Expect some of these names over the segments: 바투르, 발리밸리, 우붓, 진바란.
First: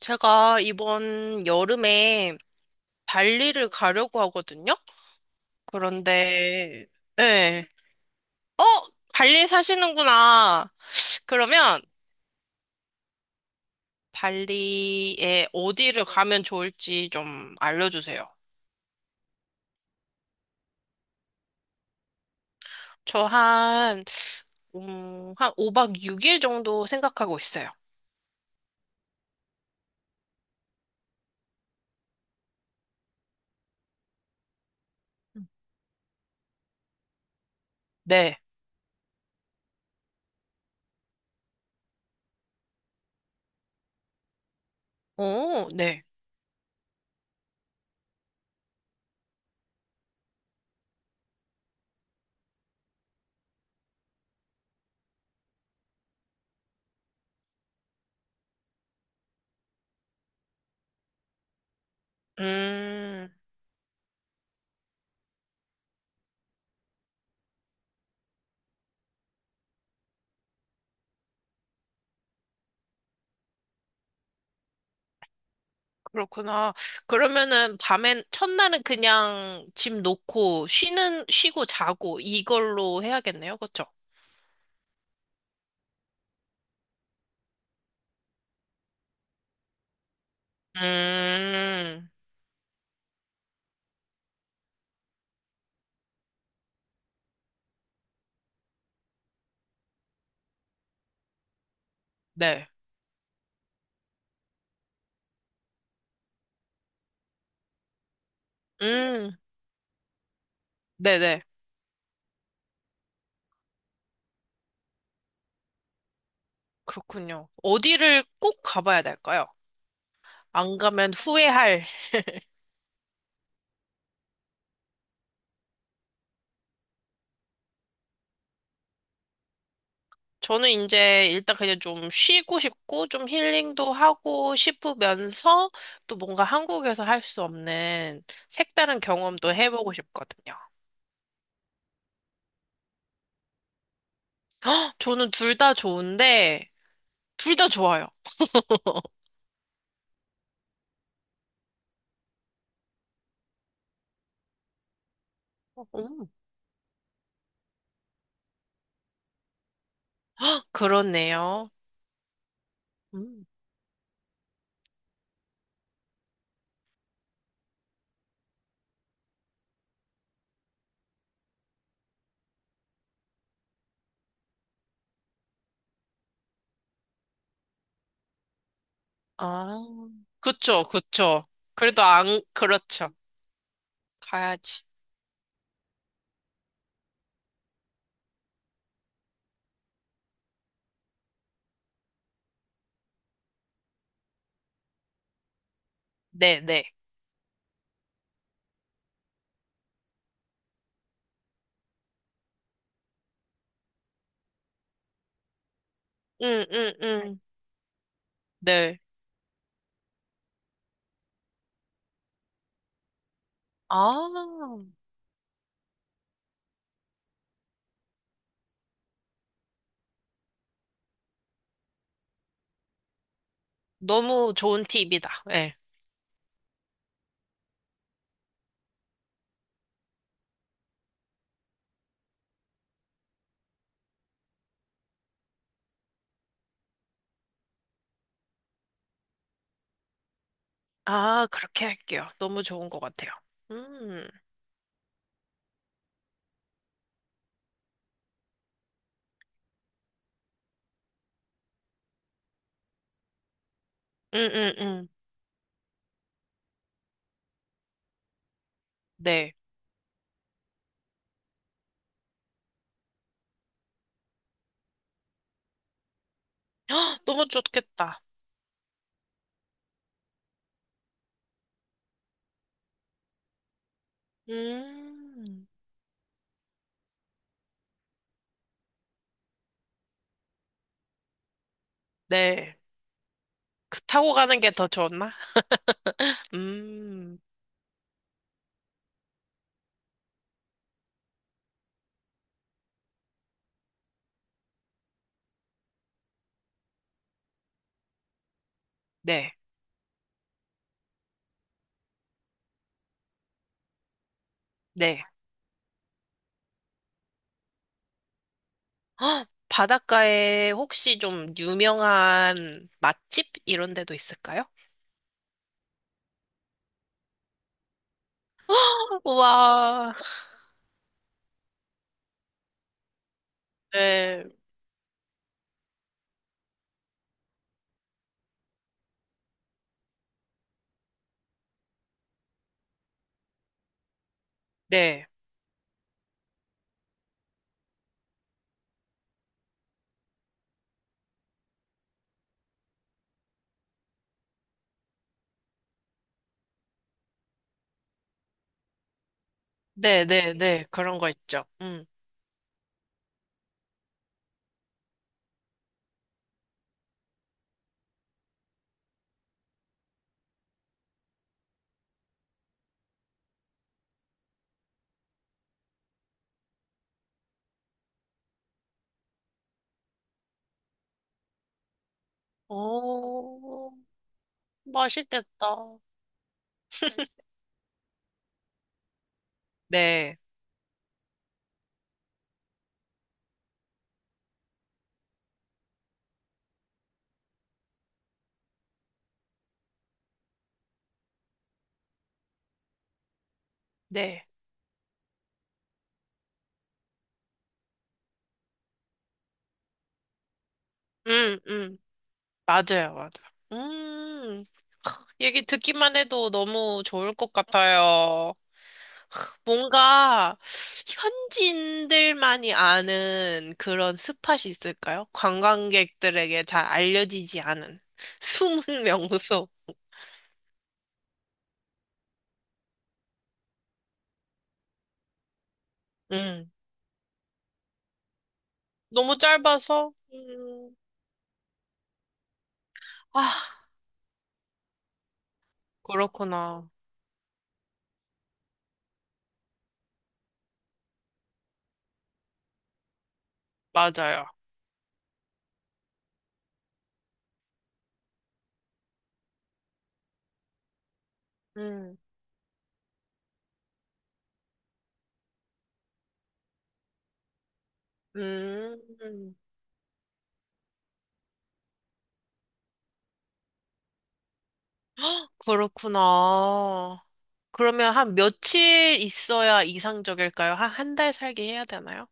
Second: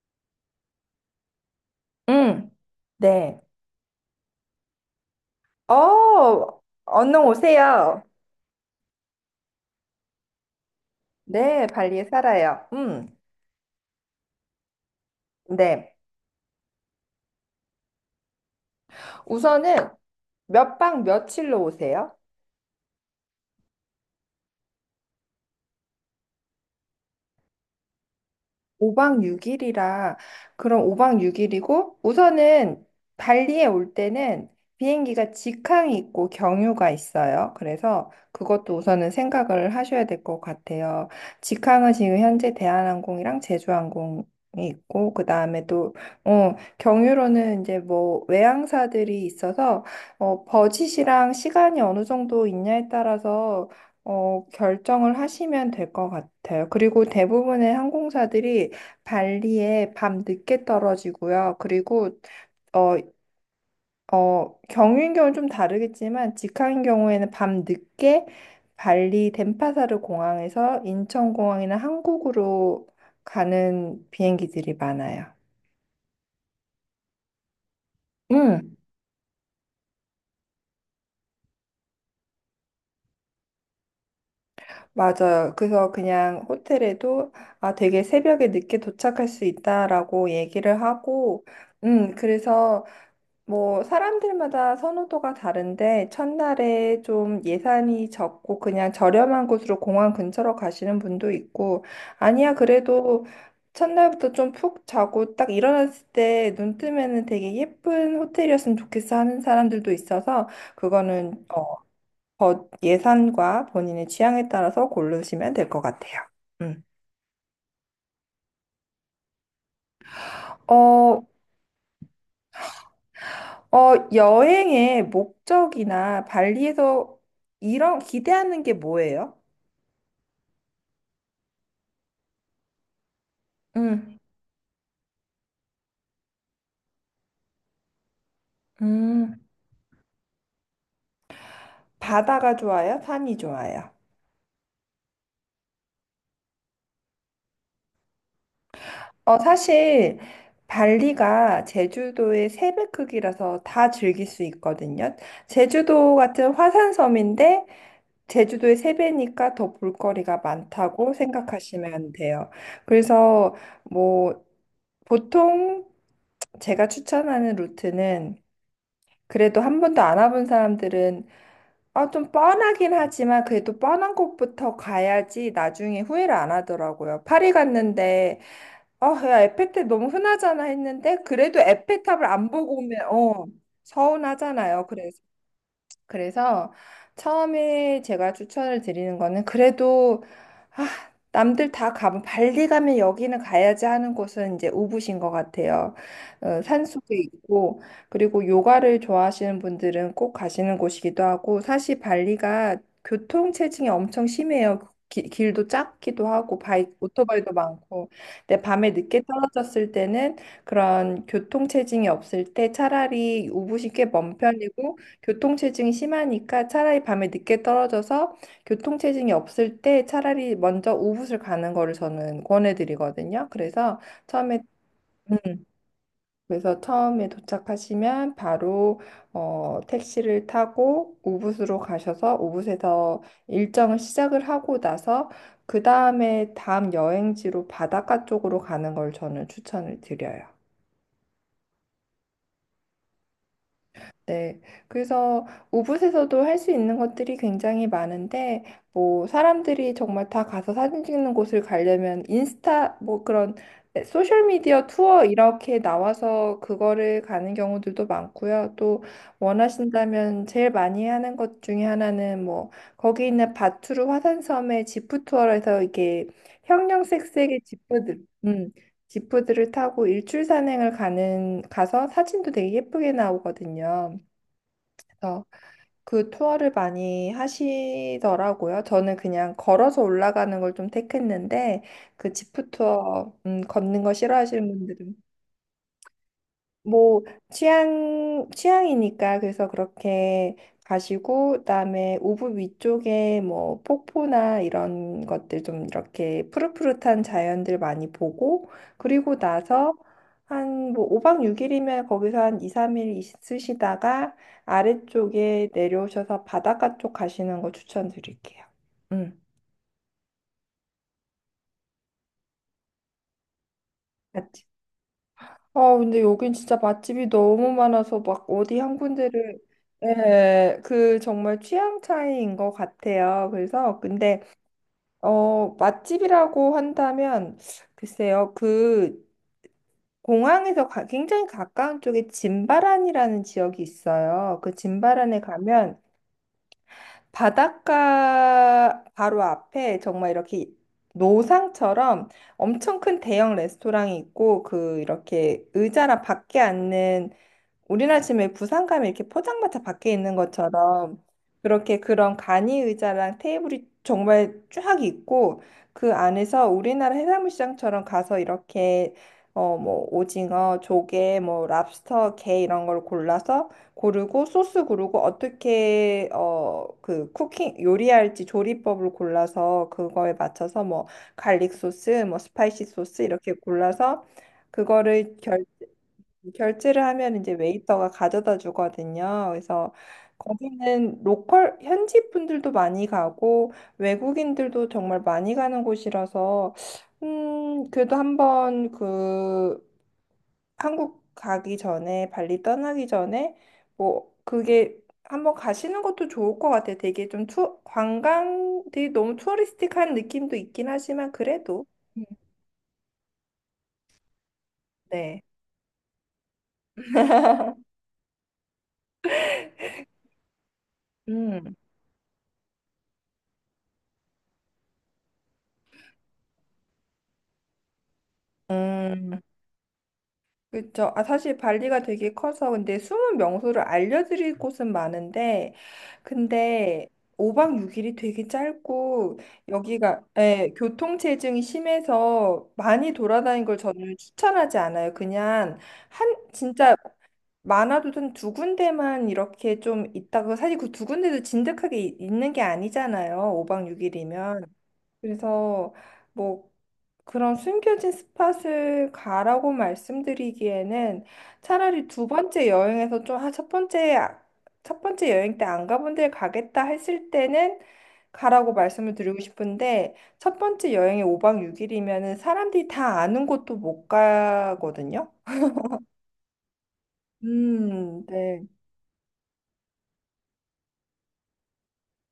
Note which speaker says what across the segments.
Speaker 1: 제가 이번 여름에
Speaker 2: 응, 네.
Speaker 1: 발리를 가려고 하거든요?
Speaker 2: 어,
Speaker 1: 그런데,
Speaker 2: 언능
Speaker 1: 네.
Speaker 2: 오세요.
Speaker 1: 어? 발리 사시는구나.
Speaker 2: 네,
Speaker 1: 그러면
Speaker 2: 발리에 살아요.
Speaker 1: 발리에
Speaker 2: 네.
Speaker 1: 어디를 가면 좋을지 좀 알려주세요.
Speaker 2: 우선은 몇 박 며칠로 오세요?
Speaker 1: 저 한, 한 5박 6일 정도 생각하고 있어요.
Speaker 2: 5박 6일이라 그럼 5박 6일이고 우선은 발리에 올 때는 비행기가 직항이 있고 경유가 있어요. 그래서
Speaker 1: 네.
Speaker 2: 그것도 우선은 생각을 하셔야 될 것 같아요. 직항은 지금 현재 대한항공이랑 제주항공이 있고 그 다음에
Speaker 1: 오,
Speaker 2: 또
Speaker 1: 네.
Speaker 2: 경유로는 이제 뭐 외항사들이 있어서 버짓이랑 시간이 어느 정도 있냐에 따라서 결정을 하시면 될 것 같아요. 그리고 대부분의 항공사들이 발리에 밤 늦게 떨어지고요. 그리고 어,
Speaker 1: 음.
Speaker 2: 경유인 경우는 좀 다르겠지만 직항인 경우에는 밤 늦게 발리 덴파사르 공항에서 인천공항이나 한국으로 가는 비행기들이 많아요.
Speaker 1: 그렇구나. 그러면은 밤엔,
Speaker 2: 음,
Speaker 1: 첫날은 그냥 짐 놓고 쉬고 자고 이걸로 해야겠네요. 그쵸?
Speaker 2: 맞아요. 그래서 그냥 호텔에도 아, 되게 새벽에 늦게 도착할 수 있다라고 얘기를 하고,
Speaker 1: 음,
Speaker 2: 그래서 뭐, 사람들마다 선호도가 다른데, 첫날에 좀 예산이 적고 그냥 저렴한 곳으로 공항 근처로 가시는 분도 있고, 아니야,
Speaker 1: 네.
Speaker 2: 그래도 첫날부터 좀 푹 자고 딱 일어났을 때 눈 뜨면은 되게 예쁜 호텔이었으면 좋겠어
Speaker 1: 음,
Speaker 2: 하는 사람들도 있어서,
Speaker 1: 네네.
Speaker 2: 그거는 예산과 본인의 취향에 따라서 고르시면 될 것 같아요. 음.
Speaker 1: 그렇군요. 어디를 꼭 가봐야 될까요? 안 가면
Speaker 2: 어,
Speaker 1: 후회할.
Speaker 2: 여행의 목적이나 발리에서 이런 기대하는 게 뭐예요?
Speaker 1: 저는 이제 일단 그냥 좀 쉬고 싶고, 좀 힐링도
Speaker 2: 음,
Speaker 1: 하고 싶으면서 또 뭔가 한국에서 할 수 없는 색다른
Speaker 2: 음,
Speaker 1: 경험도 해보고 싶거든요.
Speaker 2: 바다가 좋아요? 산이 좋아요?
Speaker 1: 헉, 저는 둘 다 좋은데, 둘 다 좋아요.
Speaker 2: 사실 발리가 제주도의 세 배 크기라서 다 즐길 수 있거든요. 제주도
Speaker 1: 음,
Speaker 2: 같은 화산섬인데 제주도의 세 배니까 더 볼거리가
Speaker 1: 헉,
Speaker 2: 많다고
Speaker 1: 그렇네요.
Speaker 2: 생각하시면 돼요.
Speaker 1: 음.
Speaker 2: 그래서 뭐 보통 제가 추천하는 루트는 그래도 한 번도 안 와본 사람들은 아, 좀 뻔하긴 하지만 그래도 뻔한 곳부터 가야지 나중에 후회를 안 하더라고요. 파리 갔는데, 야,
Speaker 1: 아,
Speaker 2: 에펠탑 너무 흔하잖아
Speaker 1: 그쵸,
Speaker 2: 했는데,
Speaker 1: 그쵸.
Speaker 2: 그래도
Speaker 1: 그래도
Speaker 2: 에펠탑을
Speaker 1: 안,
Speaker 2: 안 보고 오면,
Speaker 1: 그렇죠. 가야지.
Speaker 2: 서운하잖아요. 그래서 처음에 제가 추천을 드리는 거는 그래도 아, 남들 다 가면 발리 가면 여기는 가야지 하는 곳은 이제 우붓인 것 같아요.
Speaker 1: 네, 네.
Speaker 2: 산속에 있고 그리고 요가를 좋아하시는 분들은 꼭 가시는 곳이기도 하고 사실 발리가 교통 체증이 엄청 심해요. 길도 작기도 하고
Speaker 1: 응, 응, 응.
Speaker 2: 오토바이도 많고 근데 밤에
Speaker 1: 네.
Speaker 2: 늦게 떨어졌을 때는 그런 교통 체증이 없을 때 차라리 우붓이 꽤 먼
Speaker 1: 아,
Speaker 2: 편이고 교통체증이 심하니까 차라리 밤에 늦게 떨어져서 교통체증이 없을 때 차라리 먼저 우붓을 가는 거를 저는 권해드리거든요.
Speaker 1: 너무
Speaker 2: 처음에
Speaker 1: 좋은
Speaker 2: 음,
Speaker 1: 팁이다. 네.
Speaker 2: 그래서 처음에 도착하시면 바로 택시를 타고 우붓으로 가셔서 우붓에서 일정을 시작을 하고 나서 그 다음에 다음 여행지로 바닷가 쪽으로 가는 걸 저는 추천을 드려요.
Speaker 1: 아, 그렇게 할게요. 너무 좋은 것 같아요. 음,
Speaker 2: 네. 그래서 우붓에서도 할 수 있는 것들이 굉장히 많은데, 뭐, 사람들이 정말 다 가서 사진 찍는 곳을 가려면 뭐 그런
Speaker 1: 응, 응,
Speaker 2: 소셜미디어
Speaker 1: 응.
Speaker 2: 투어 이렇게 나와서 그거를 가는 경우들도 많고요. 또
Speaker 1: 네.
Speaker 2: 원하신다면 제일 많이 하는 것 중에 하나는 뭐, 거기 있는 바투르 화산섬의 지프 투어에서 이게
Speaker 1: 헉, 너무
Speaker 2: 형형색색의
Speaker 1: 좋겠다.
Speaker 2: 음, 지프들을 타고 일출 산행을 가는 가서 사진도 되게 예쁘게 나오거든요. 그래서
Speaker 1: 음,
Speaker 2: 그 투어를 많이 하시더라고요. 저는 그냥 걸어서 올라가는 걸 좀 택했는데 그 지프
Speaker 1: 네.
Speaker 2: 투어
Speaker 1: 그
Speaker 2: 걷는 거
Speaker 1: 타고 가는
Speaker 2: 싫어하시는
Speaker 1: 게 더
Speaker 2: 분들은
Speaker 1: 좋나?
Speaker 2: 뭐
Speaker 1: 음,
Speaker 2: 취향이니까 그래서 그렇게 가시고 그다음에 오브 위쪽에 뭐 폭포나 이런 것들 좀 이렇게 푸릇푸릇한 자연들 많이 보고 그리고
Speaker 1: 네,
Speaker 2: 나서 한 뭐 5박 6일이면 거기서 한 2, 3일 있으시다가
Speaker 1: 네.
Speaker 2: 아래쪽에 내려오셔서 바닷가 쪽 가시는 거 추천드릴게요. 음.
Speaker 1: 헉, 바닷가에 혹시 좀 유명한 맛집 이런 데도 있을까요?
Speaker 2: 아, 근데 여긴 진짜 맛집이 너무 많아서 막 어디 한 군데를.
Speaker 1: 우와.
Speaker 2: 예, 그 정말 취향 차이인 것 같아요. 그래서 근데
Speaker 1: 네,
Speaker 2: 맛집이라고 한다면 글쎄요 그 공항에서 굉장히 가까운 쪽에 진바란이라는 지역이 있어요. 그
Speaker 1: 네,
Speaker 2: 진바란에 가면 바닷가 바로 앞에 정말 이렇게 노상처럼 엄청 큰 대형 레스토랑이 있고 그 이렇게 의자랑 밖에 앉는 우리나라 지금 왜 부산 가면 이렇게 포장마차 밖에
Speaker 1: 네,
Speaker 2: 있는
Speaker 1: 네, 네. 그런
Speaker 2: 것처럼
Speaker 1: 거 있죠.
Speaker 2: 그렇게
Speaker 1: 음.
Speaker 2: 그런 간이 의자랑 테이블이 정말 쫙 있고 그 안에서 우리나라 해산물 시장처럼 가서 이렇게 뭐 오징어, 조개, 뭐 랍스터, 게 이런 걸 골라서 고르고 소스 고르고 어떻게 그 쿠킹 요리할지 조리법을 골라서 그거에 맞춰서 뭐 갈릭 소스, 뭐 스파이시 소스 이렇게
Speaker 1: 오,
Speaker 2: 골라서 그거를 결
Speaker 1: 맛있겠다.
Speaker 2: 결제를 하면 이제 웨이터가 가져다 주거든요. 그래서
Speaker 1: 네,
Speaker 2: 거기는 로컬 현지 분들도 많이 가고 외국인들도 정말 많이 가는 곳이라서 그래도 한번 그 한국 가기 전에 발리 떠나기 전에 뭐
Speaker 1: 네.
Speaker 2: 그게 한번 가시는 것도 좋을 것 같아요. 되게 좀 관광 되게 너무 투어리스틱한 느낌도 있긴 하지만
Speaker 1: 음,
Speaker 2: 그래도
Speaker 1: 음.
Speaker 2: 음,
Speaker 1: 맞아요, 맞아요. 음.
Speaker 2: 네.
Speaker 1: 얘기 듣기만 해도 너무 좋을 것 같아요. 뭔가
Speaker 2: 음.
Speaker 1: 현지인들만이 아는 그런 스팟이 있을까요? 관광객들에게 잘 알려지지 않은 숨은
Speaker 2: 음.
Speaker 1: 명소.
Speaker 2: 그렇죠. 아, 사실 발리가 되게 커서 근데 숨은 명소를 알려드릴 곳은 많은데
Speaker 1: 음.
Speaker 2: 근데 5박 6일이 되게
Speaker 1: 너무
Speaker 2: 짧고
Speaker 1: 짧아서?
Speaker 2: 여기가 예,
Speaker 1: 음.
Speaker 2: 교통체증이 심해서 많이
Speaker 1: 아,
Speaker 2: 돌아다닌 걸 저는 추천하지 않아요. 그냥 한
Speaker 1: 그렇구나.
Speaker 2: 진짜 많아도 한 두 군데만 이렇게 좀 있다가 사실 그 두 군데도 진득하게 있는 게 아니잖아요. 5박
Speaker 1: 맞아요.
Speaker 2: 6일이면. 그래서 뭐 그런 숨겨진 스팟을 가라고 말씀드리기에는 차라리
Speaker 1: 음.
Speaker 2: 두 번째 여행에서 좀, 아, 첫 번째 여행 때 안 가본 데 가겠다 했을 때는 가라고 말씀을 드리고
Speaker 1: 음.
Speaker 2: 싶은데 첫 번째 여행이 5박 6일이면은 사람들이 다 아는 곳도 못 가거든요.
Speaker 1: 그렇구나. 그러면 한
Speaker 2: 네.
Speaker 1: 며칠 있어야 이상적일까요? 한 달 살기 해야 되나요?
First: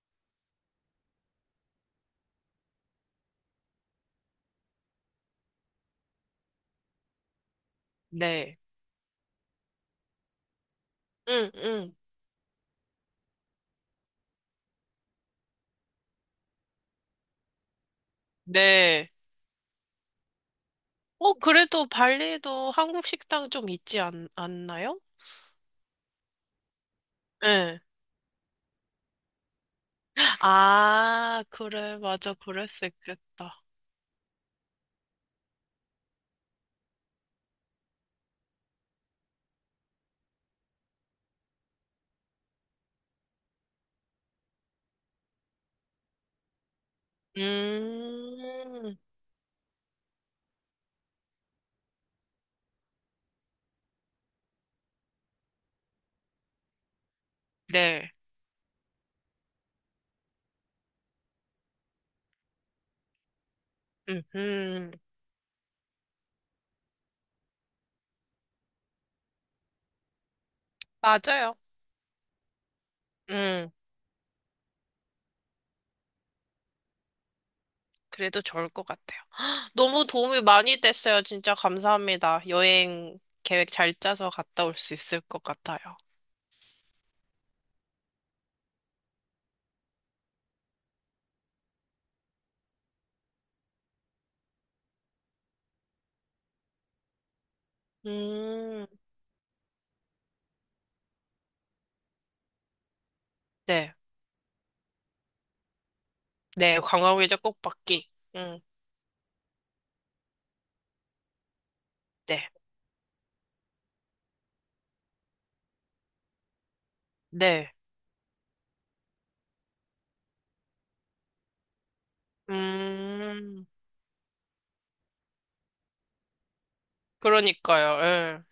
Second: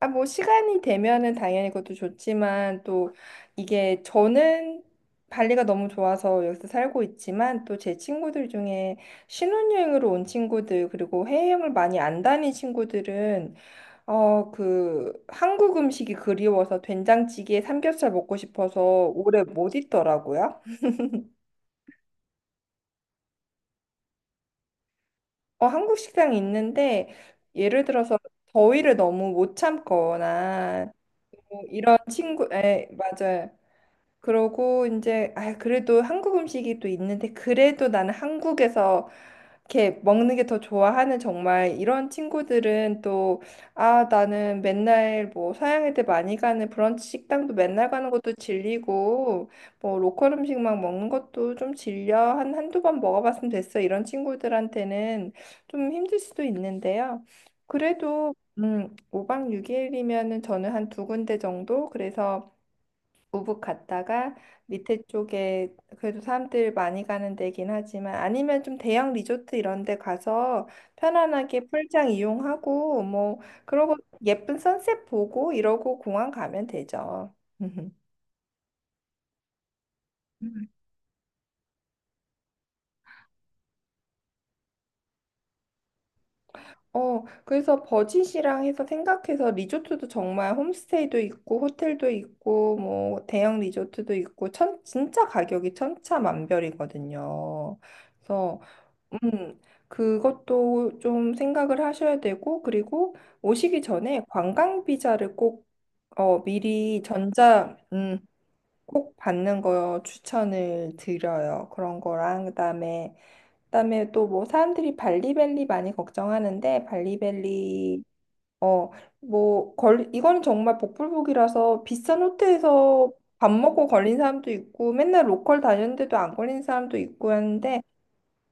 Speaker 2: 아, 뭐, 시간이 되면은 당연히 그것도 좋지만, 또, 이게 저는 발리가 너무 좋아서 여기서 살고 있지만, 또 제 친구들
Speaker 1: 네.
Speaker 2: 중에 신혼여행으로 온 친구들, 그리고
Speaker 1: 응,
Speaker 2: 해외여행을
Speaker 1: 응.
Speaker 2: 많이 안 다닌 친구들은, 한국 음식이 그리워서 된장찌개에 삼겹살 먹고 싶어서
Speaker 1: 네.
Speaker 2: 오래 못 있더라고요.
Speaker 1: 어, 그래도 발리에도 한국 식당 좀 않나요?
Speaker 2: 한국 식당이 있는데,
Speaker 1: 예.
Speaker 2: 예를 들어서 더위를 너무 못 참거나,
Speaker 1: 아,
Speaker 2: 뭐 이런
Speaker 1: 그래, 맞아,
Speaker 2: 친구,
Speaker 1: 그럴 수
Speaker 2: 맞아요.
Speaker 1: 있겠다.
Speaker 2: 그러고 이제 아 그래도 한국 음식이 또 있는데 그래도 나는 한국에서 이렇게 먹는 게 더 좋아하는 정말 이런 친구들은 또 아 나는 맨날 뭐 서양 애들 많이 가는 브런치 식당도 맨날 가는 것도
Speaker 1: 음,
Speaker 2: 질리고 뭐 로컬 음식만 먹는 것도 좀 질려 한 한두 번 먹어봤으면 됐어 이런 친구들한테는 좀 힘들 수도 있는데요.
Speaker 1: 네.
Speaker 2: 그래도 5박 6일이면은 저는 한 두 군데 정도 그래서 우붓
Speaker 1: 음,
Speaker 2: 갔다가
Speaker 1: 음,
Speaker 2: 밑에 쪽에 그래도 사람들 많이 가는 데긴 하지만 아니면 좀 대형 리조트 이런 데 가서
Speaker 1: 맞아요.
Speaker 2: 편안하게 풀장 이용하고 뭐
Speaker 1: 음,
Speaker 2: 그러고 예쁜 선셋 보고 이러고 공항 가면 되죠.
Speaker 1: 그래도 좋을 것 같아요. 헉, 너무 도움이
Speaker 2: 음.
Speaker 1: 많이 됐어요. 진짜 감사합니다. 여행 계획 잘 짜서 갔다 올 수 있을 것 같아요.
Speaker 2: 그래서 버짓이랑 해서 생각해서 리조트도 정말 홈스테이도 있고 호텔도 있고 뭐 대형 리조트도 있고 천 진짜 가격이 천차만별이거든요. 그래서
Speaker 1: 음,
Speaker 2: 음, 그것도 좀 생각을 하셔야 되고, 그리고 오시기
Speaker 1: 네.
Speaker 2: 전에 관광 비자를 꼭
Speaker 1: 네,
Speaker 2: 미리
Speaker 1: 관광비자 꼭
Speaker 2: 전자
Speaker 1: 받기. 음,
Speaker 2: 꼭 받는 거 추천을 드려요. 그런 거랑
Speaker 1: 네.
Speaker 2: 그다음에 또 뭐 사람들이 발리밸리 많이 걱정하는데
Speaker 1: 네.
Speaker 2: 발리밸리 어, 뭐 이건 정말 복불복이라서 비싼 호텔에서 밥
Speaker 1: 음,
Speaker 2: 먹고 걸린 사람도 있고 맨날 로컬 다녔는데도 안 걸린 사람도 있고 하는데
Speaker 1: 그러니까요. 예.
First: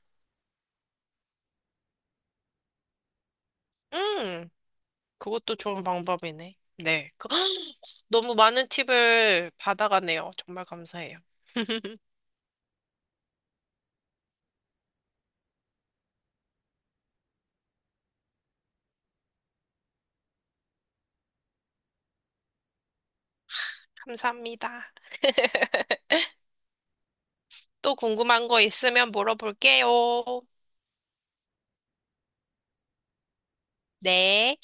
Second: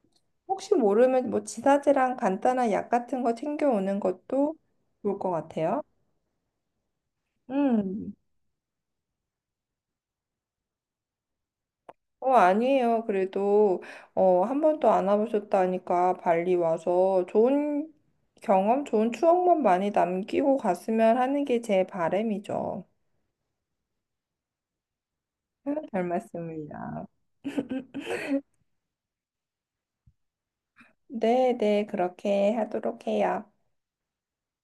Speaker 2: 혹시 모르면 뭐 지사제랑 간단한 약 같은 거 챙겨오는
Speaker 1: 음,
Speaker 2: 것도 좋을 것
Speaker 1: 그것도
Speaker 2: 같아요.
Speaker 1: 좋은 방법이네. 네. 그-
Speaker 2: 음.
Speaker 1: 너무 많은 팁을 받아가네요. 정말 감사해요.
Speaker 2: 아니에요. 그래도 한 번도 안 와보셨다니까 발리 와서 좋은 경험, 좋은 추억만 많이 남기고 갔으면 하는 게 제 바람이죠.
Speaker 1: 감사합니다.
Speaker 2: 잘 맞습니다.
Speaker 1: 또 궁금한 거 있으면 물어볼게요.
Speaker 2: 네, 네, 그렇게 하도록 해요.
Speaker 1: 네.